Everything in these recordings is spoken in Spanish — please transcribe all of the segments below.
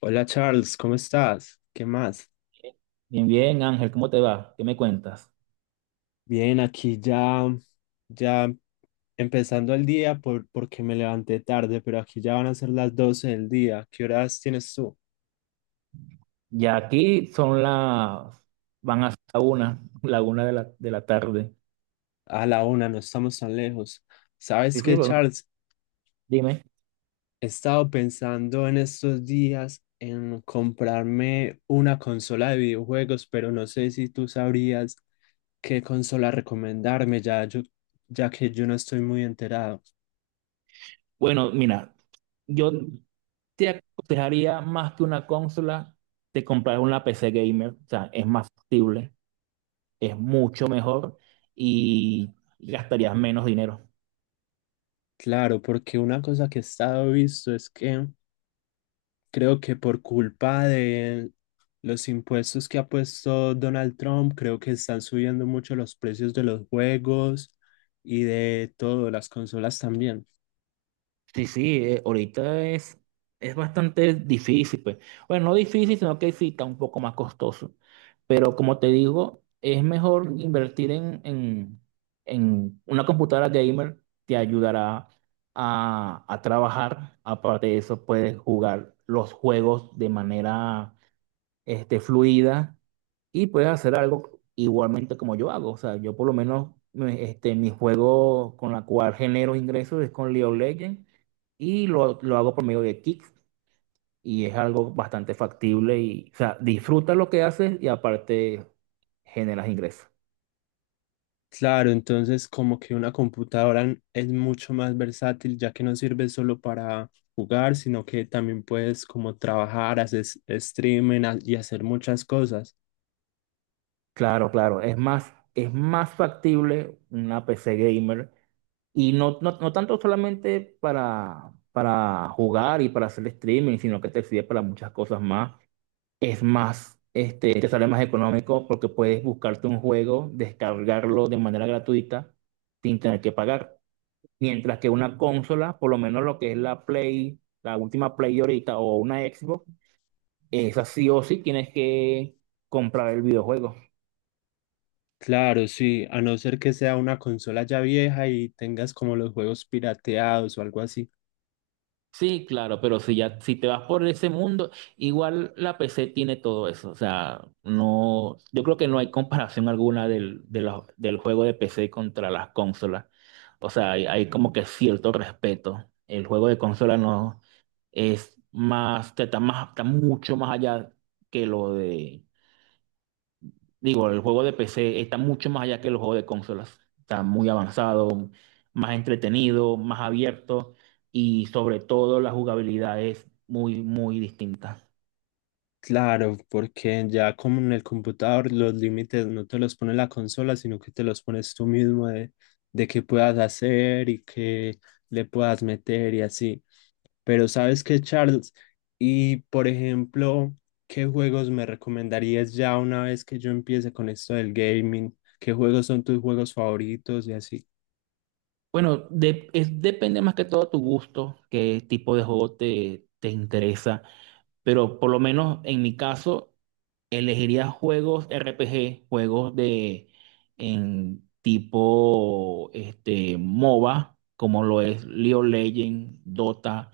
Hola Charles, ¿cómo estás? ¿Qué más? Bien, bien, Ángel, ¿cómo te va? ¿Qué me cuentas? Bien, aquí ya, ya empezando el día porque me levanté tarde, pero aquí ya van a ser las 12 del día. ¿Qué horas tienes tú? Ya aquí van a ser la una, la una de la tarde. A la 1, no estamos tan lejos. Sí, ¿Sabes sí, qué, bueno, Charles? dime. He estado pensando en estos días en comprarme una consola de videojuegos, pero no sé si tú sabrías qué consola recomendarme, ya que yo no estoy muy enterado. Bueno, mira, yo te aconsejaría más que una consola, te comprar una PC gamer, o sea, es más factible, es mucho mejor y gastarías menos dinero. Claro, porque una cosa que he estado visto es que creo que por culpa de los impuestos que ha puesto Donald Trump, creo que están subiendo mucho los precios de los juegos y de todo, las consolas también. Sí, sí, ahorita es bastante difícil, pues. Bueno, no difícil, sino que sí está un poco más costoso. Pero como te digo, es mejor invertir en una computadora gamer, te ayudará a trabajar. Aparte de eso, puedes jugar los juegos de manera fluida y puedes hacer algo igualmente como yo hago. O sea, yo por lo menos mi juego con la cual genero ingresos es con League of Legends y lo hago por medio de Kicks, y es algo bastante factible y, o sea, disfruta lo que haces y aparte generas ingresos. Claro, entonces como que una computadora es mucho más versátil, ya que no sirve solo para jugar, sino que también puedes como trabajar, hacer streaming y hacer muchas cosas. Claro, claro, es más factible una P C gamer, y no tanto solamente para jugar y para hacer streaming, sino que te sirve para muchas cosas más. Es más, te sale más económico porque puedes buscarte un juego, descargarlo de manera gratuita sin tener que pagar. Mientras que una consola, por lo menos lo que es la Play, la última Play ahorita, o una Xbox, esa sí o sí tienes que comprar el videojuego. Claro, sí, a no ser que sea una consola ya vieja y tengas como los juegos pirateados o algo así. Sí, claro, pero si te vas por ese mundo, igual la PC tiene todo eso. O sea, no, yo creo que no hay comparación alguna del juego de PC contra las consolas. O sea, hay como que cierto respeto. El juego de consola no es más, está mucho más allá que lo de. Digo, el juego de PC está mucho más allá que los juegos de consolas. Está muy avanzado, más entretenido, más abierto, y sobre todo la jugabilidad es muy, muy distinta. Claro, porque ya como en el computador los límites no te los pone la consola, sino que te los pones tú mismo de qué puedas hacer y qué le puedas meter y así. Pero ¿sabes qué, Charles? Y por ejemplo, ¿qué juegos me recomendarías ya una vez que yo empiece con esto del gaming? ¿Qué juegos son tus juegos favoritos y así? Bueno, depende más que todo tu gusto, qué tipo de juego te interesa. Pero por lo menos en mi caso, elegiría juegos RPG, juegos de en tipo MOBA, como lo es League of Legends, Dota,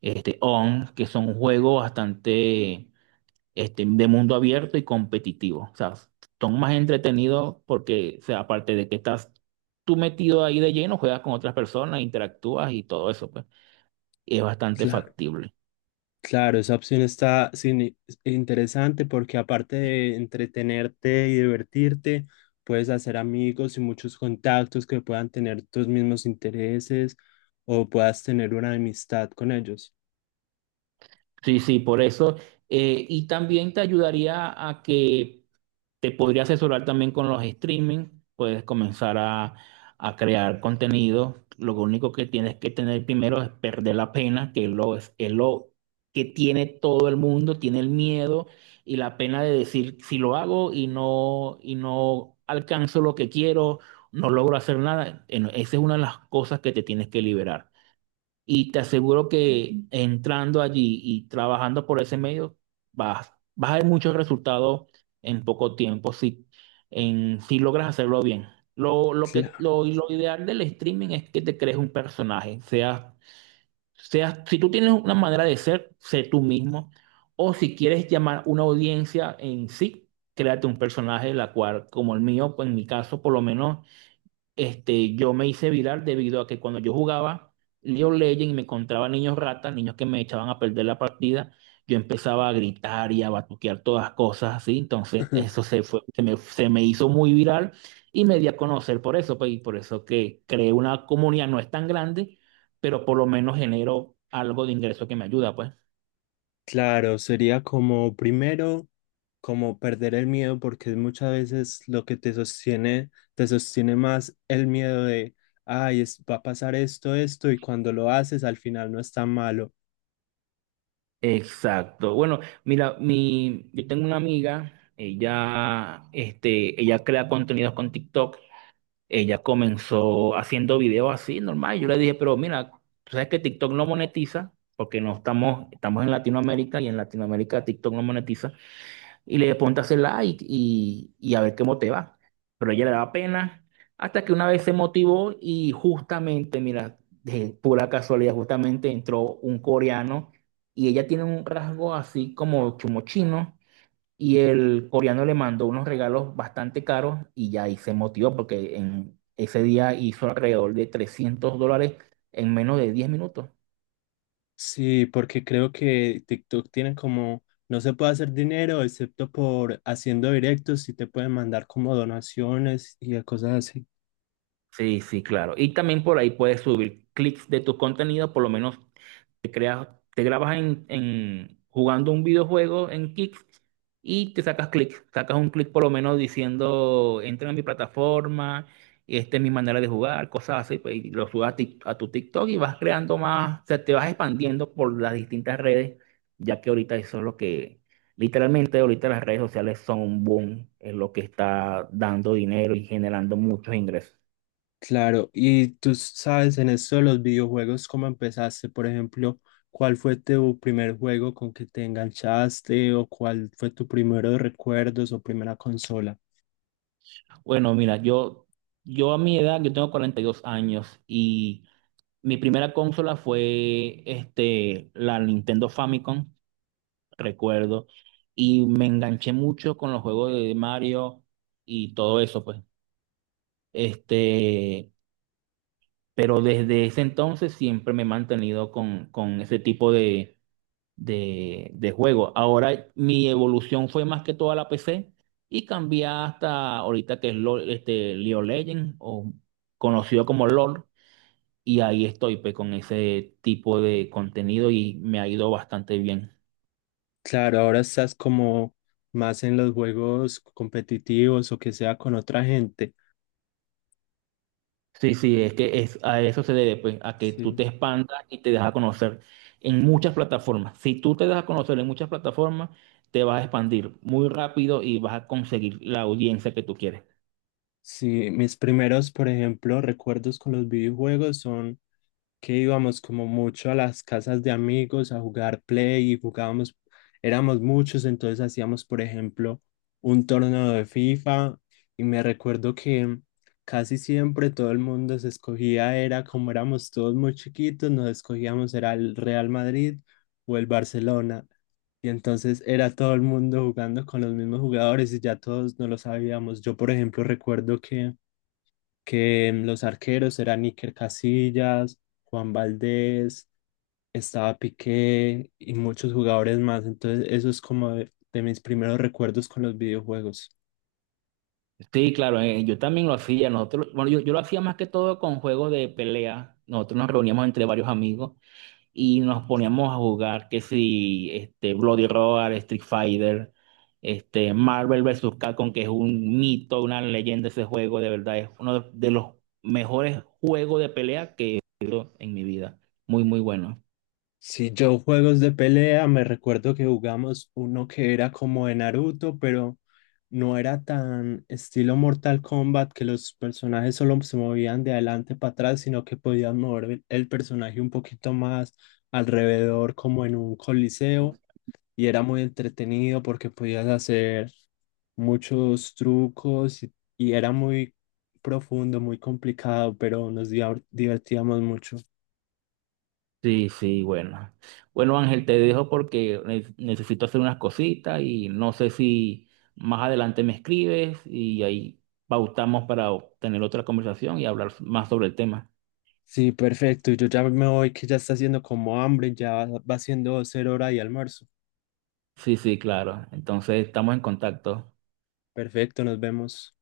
ON, que son juegos bastante de mundo abierto y competitivo. O sea, son más entretenidos porque, o sea, aparte de que estás tú metido ahí de lleno, juegas con otras personas, interactúas y todo eso, pues, y es bastante Claro. factible. Claro, esa opción está interesante porque aparte de entretenerte y divertirte, puedes hacer amigos y muchos contactos que puedan tener tus mismos intereses o puedas tener una amistad con ellos. Sí, sí, por eso. Y también te ayudaría a que te podría asesorar también con los streaming. Puedes comenzar a crear contenido. Lo único que tienes que tener primero es perder la pena, es lo que tiene todo el mundo, tiene el miedo y la pena de decir si lo hago y no alcanzo lo que quiero, no logro hacer nada. No, esa es una de las cosas que te tienes que liberar. Y te aseguro que entrando allí y trabajando por ese medio, vas a ver muchos resultados en poco tiempo, si logras hacerlo bien. Lo, lo que, Cla- lo, lo ideal del streaming es que te crees un personaje, seas, si tú tienes una manera de ser, sé tú mismo, o si quieres llamar una audiencia en sí, créate un personaje, la cual, como el mío, pues en mi caso, por lo menos yo me hice viral debido a que cuando yo jugaba League of Legends y me encontraba niños ratas, niños que me echaban a perder la partida, yo empezaba a gritar y a batuquear todas cosas así, entonces eso se fue, se me hizo muy viral, y me di a conocer por eso, pues, y por eso que creé una comunidad, no es tan grande, pero por lo menos genero algo de ingreso que me ayuda, pues. Claro, sería como primero, como perder el miedo porque muchas veces lo que te sostiene más el miedo de, ay, va a pasar esto, esto y cuando lo haces al final no es tan malo. Exacto. Bueno, mira, yo tengo una amiga, ella crea contenidos con TikTok. Ella comenzó haciendo videos así, normal. Yo le dije, pero mira, tú sabes que TikTok no monetiza, porque no estamos, estamos en Latinoamérica, y en Latinoamérica TikTok no monetiza. Y le dije, ponte a hacer like, y a ver cómo te va. Pero a ella le daba pena, hasta que una vez se motivó y justamente, mira, de pura casualidad, justamente entró un coreano, y ella tiene un rasgo así como chumo chino. Y el coreano le mandó unos regalos bastante caros, y ya ahí se motivó porque en ese día hizo alrededor de $300 en menos de 10 minutos. Sí, porque creo que TikTok tiene como, no se puede hacer dinero excepto por haciendo directos y te pueden mandar como donaciones y cosas así. Sí, sí, claro. Y también por ahí puedes subir clics de tu contenido. Por lo menos te creas, te grabas jugando un videojuego en Kick, y te sacas clic, sacas un clic por lo menos diciendo, entra a mi plataforma, esta es mi manera de jugar, cosas así, pues, y lo subas a tu TikTok, y vas creando más, o sea, te vas expandiendo por las distintas redes, ya que ahorita eso es lo que, literalmente ahorita las redes sociales son un boom, es lo que está dando dinero y generando muchos ingresos. Claro, y tú sabes en esto de los videojuegos, ¿cómo empezaste? Por ejemplo, ¿cuál fue tu primer juego con que te enganchaste o cuál fue tu primero recuerdos o primera consola? Bueno, mira, yo a mi edad, yo tengo 42 años, y... Mi primera consola fue la Nintendo Famicom, recuerdo, y me enganché mucho con los juegos de Mario y todo eso, pues. Este, pero desde ese entonces siempre me he mantenido con ese tipo de juego. Ahora mi evolución fue más que toda la PC, y cambié hasta ahorita que es LOL, League of Legends, o conocido como LOL. Y ahí estoy pues, con ese tipo de contenido, y me ha ido bastante bien. Claro, ahora estás como más en los juegos competitivos o que sea con otra gente. Sí, sí, es que es, a eso se debe, pues, a que tú Sí. te expandas y te dejas a conocer en muchas plataformas. Si tú te das a conocer en muchas plataformas, te vas a expandir muy rápido y vas a conseguir la audiencia que tú quieres. Sí, mis primeros, por ejemplo, recuerdos con los videojuegos son que íbamos como mucho a las casas de amigos a jugar play y jugábamos, éramos muchos, entonces hacíamos, por ejemplo, un torneo de FIFA y me recuerdo que casi siempre todo el mundo se escogía, era como éramos todos muy chiquitos, nos escogíamos, era el Real Madrid o el Barcelona. Y entonces era todo el mundo jugando con los mismos jugadores y ya todos no lo sabíamos. Yo, por ejemplo, recuerdo que los arqueros eran Iker Casillas, Juan Valdés, estaba Piqué y muchos jugadores más. Entonces, eso es como de mis primeros recuerdos con los videojuegos. Sí, claro, yo también lo hacía. Nosotros, bueno, yo lo hacía más que todo con juegos de pelea. Nosotros nos reuníamos entre varios amigos y nos poníamos a jugar que si este Bloody Roar, Street Fighter, este Marvel vs. Capcom, que es un mito, una leyenda ese juego. De verdad es uno de los mejores juegos de pelea que en mi vida. Muy, muy bueno. Si yo juegos de pelea, me recuerdo que jugamos uno que era como de Naruto, pero no era tan estilo Mortal Kombat que los personajes solo se movían de adelante para atrás, sino que podían mover el personaje un poquito más alrededor, como en un coliseo. Y era muy entretenido porque podías hacer muchos trucos y era muy profundo, muy complicado, pero nos divertíamos mucho. Sí, sí, bueno. Bueno, Ángel, te dejo porque necesito hacer unas cositas, y no sé si más adelante me escribes y ahí pautamos para tener otra conversación y hablar más sobre el tema. Sí, perfecto. Yo ya me voy, que ya está haciendo como hambre, ya va siendo ser hora de almuerzo. Sí, sí, claro. Entonces estamos en contacto. Perfecto, nos vemos.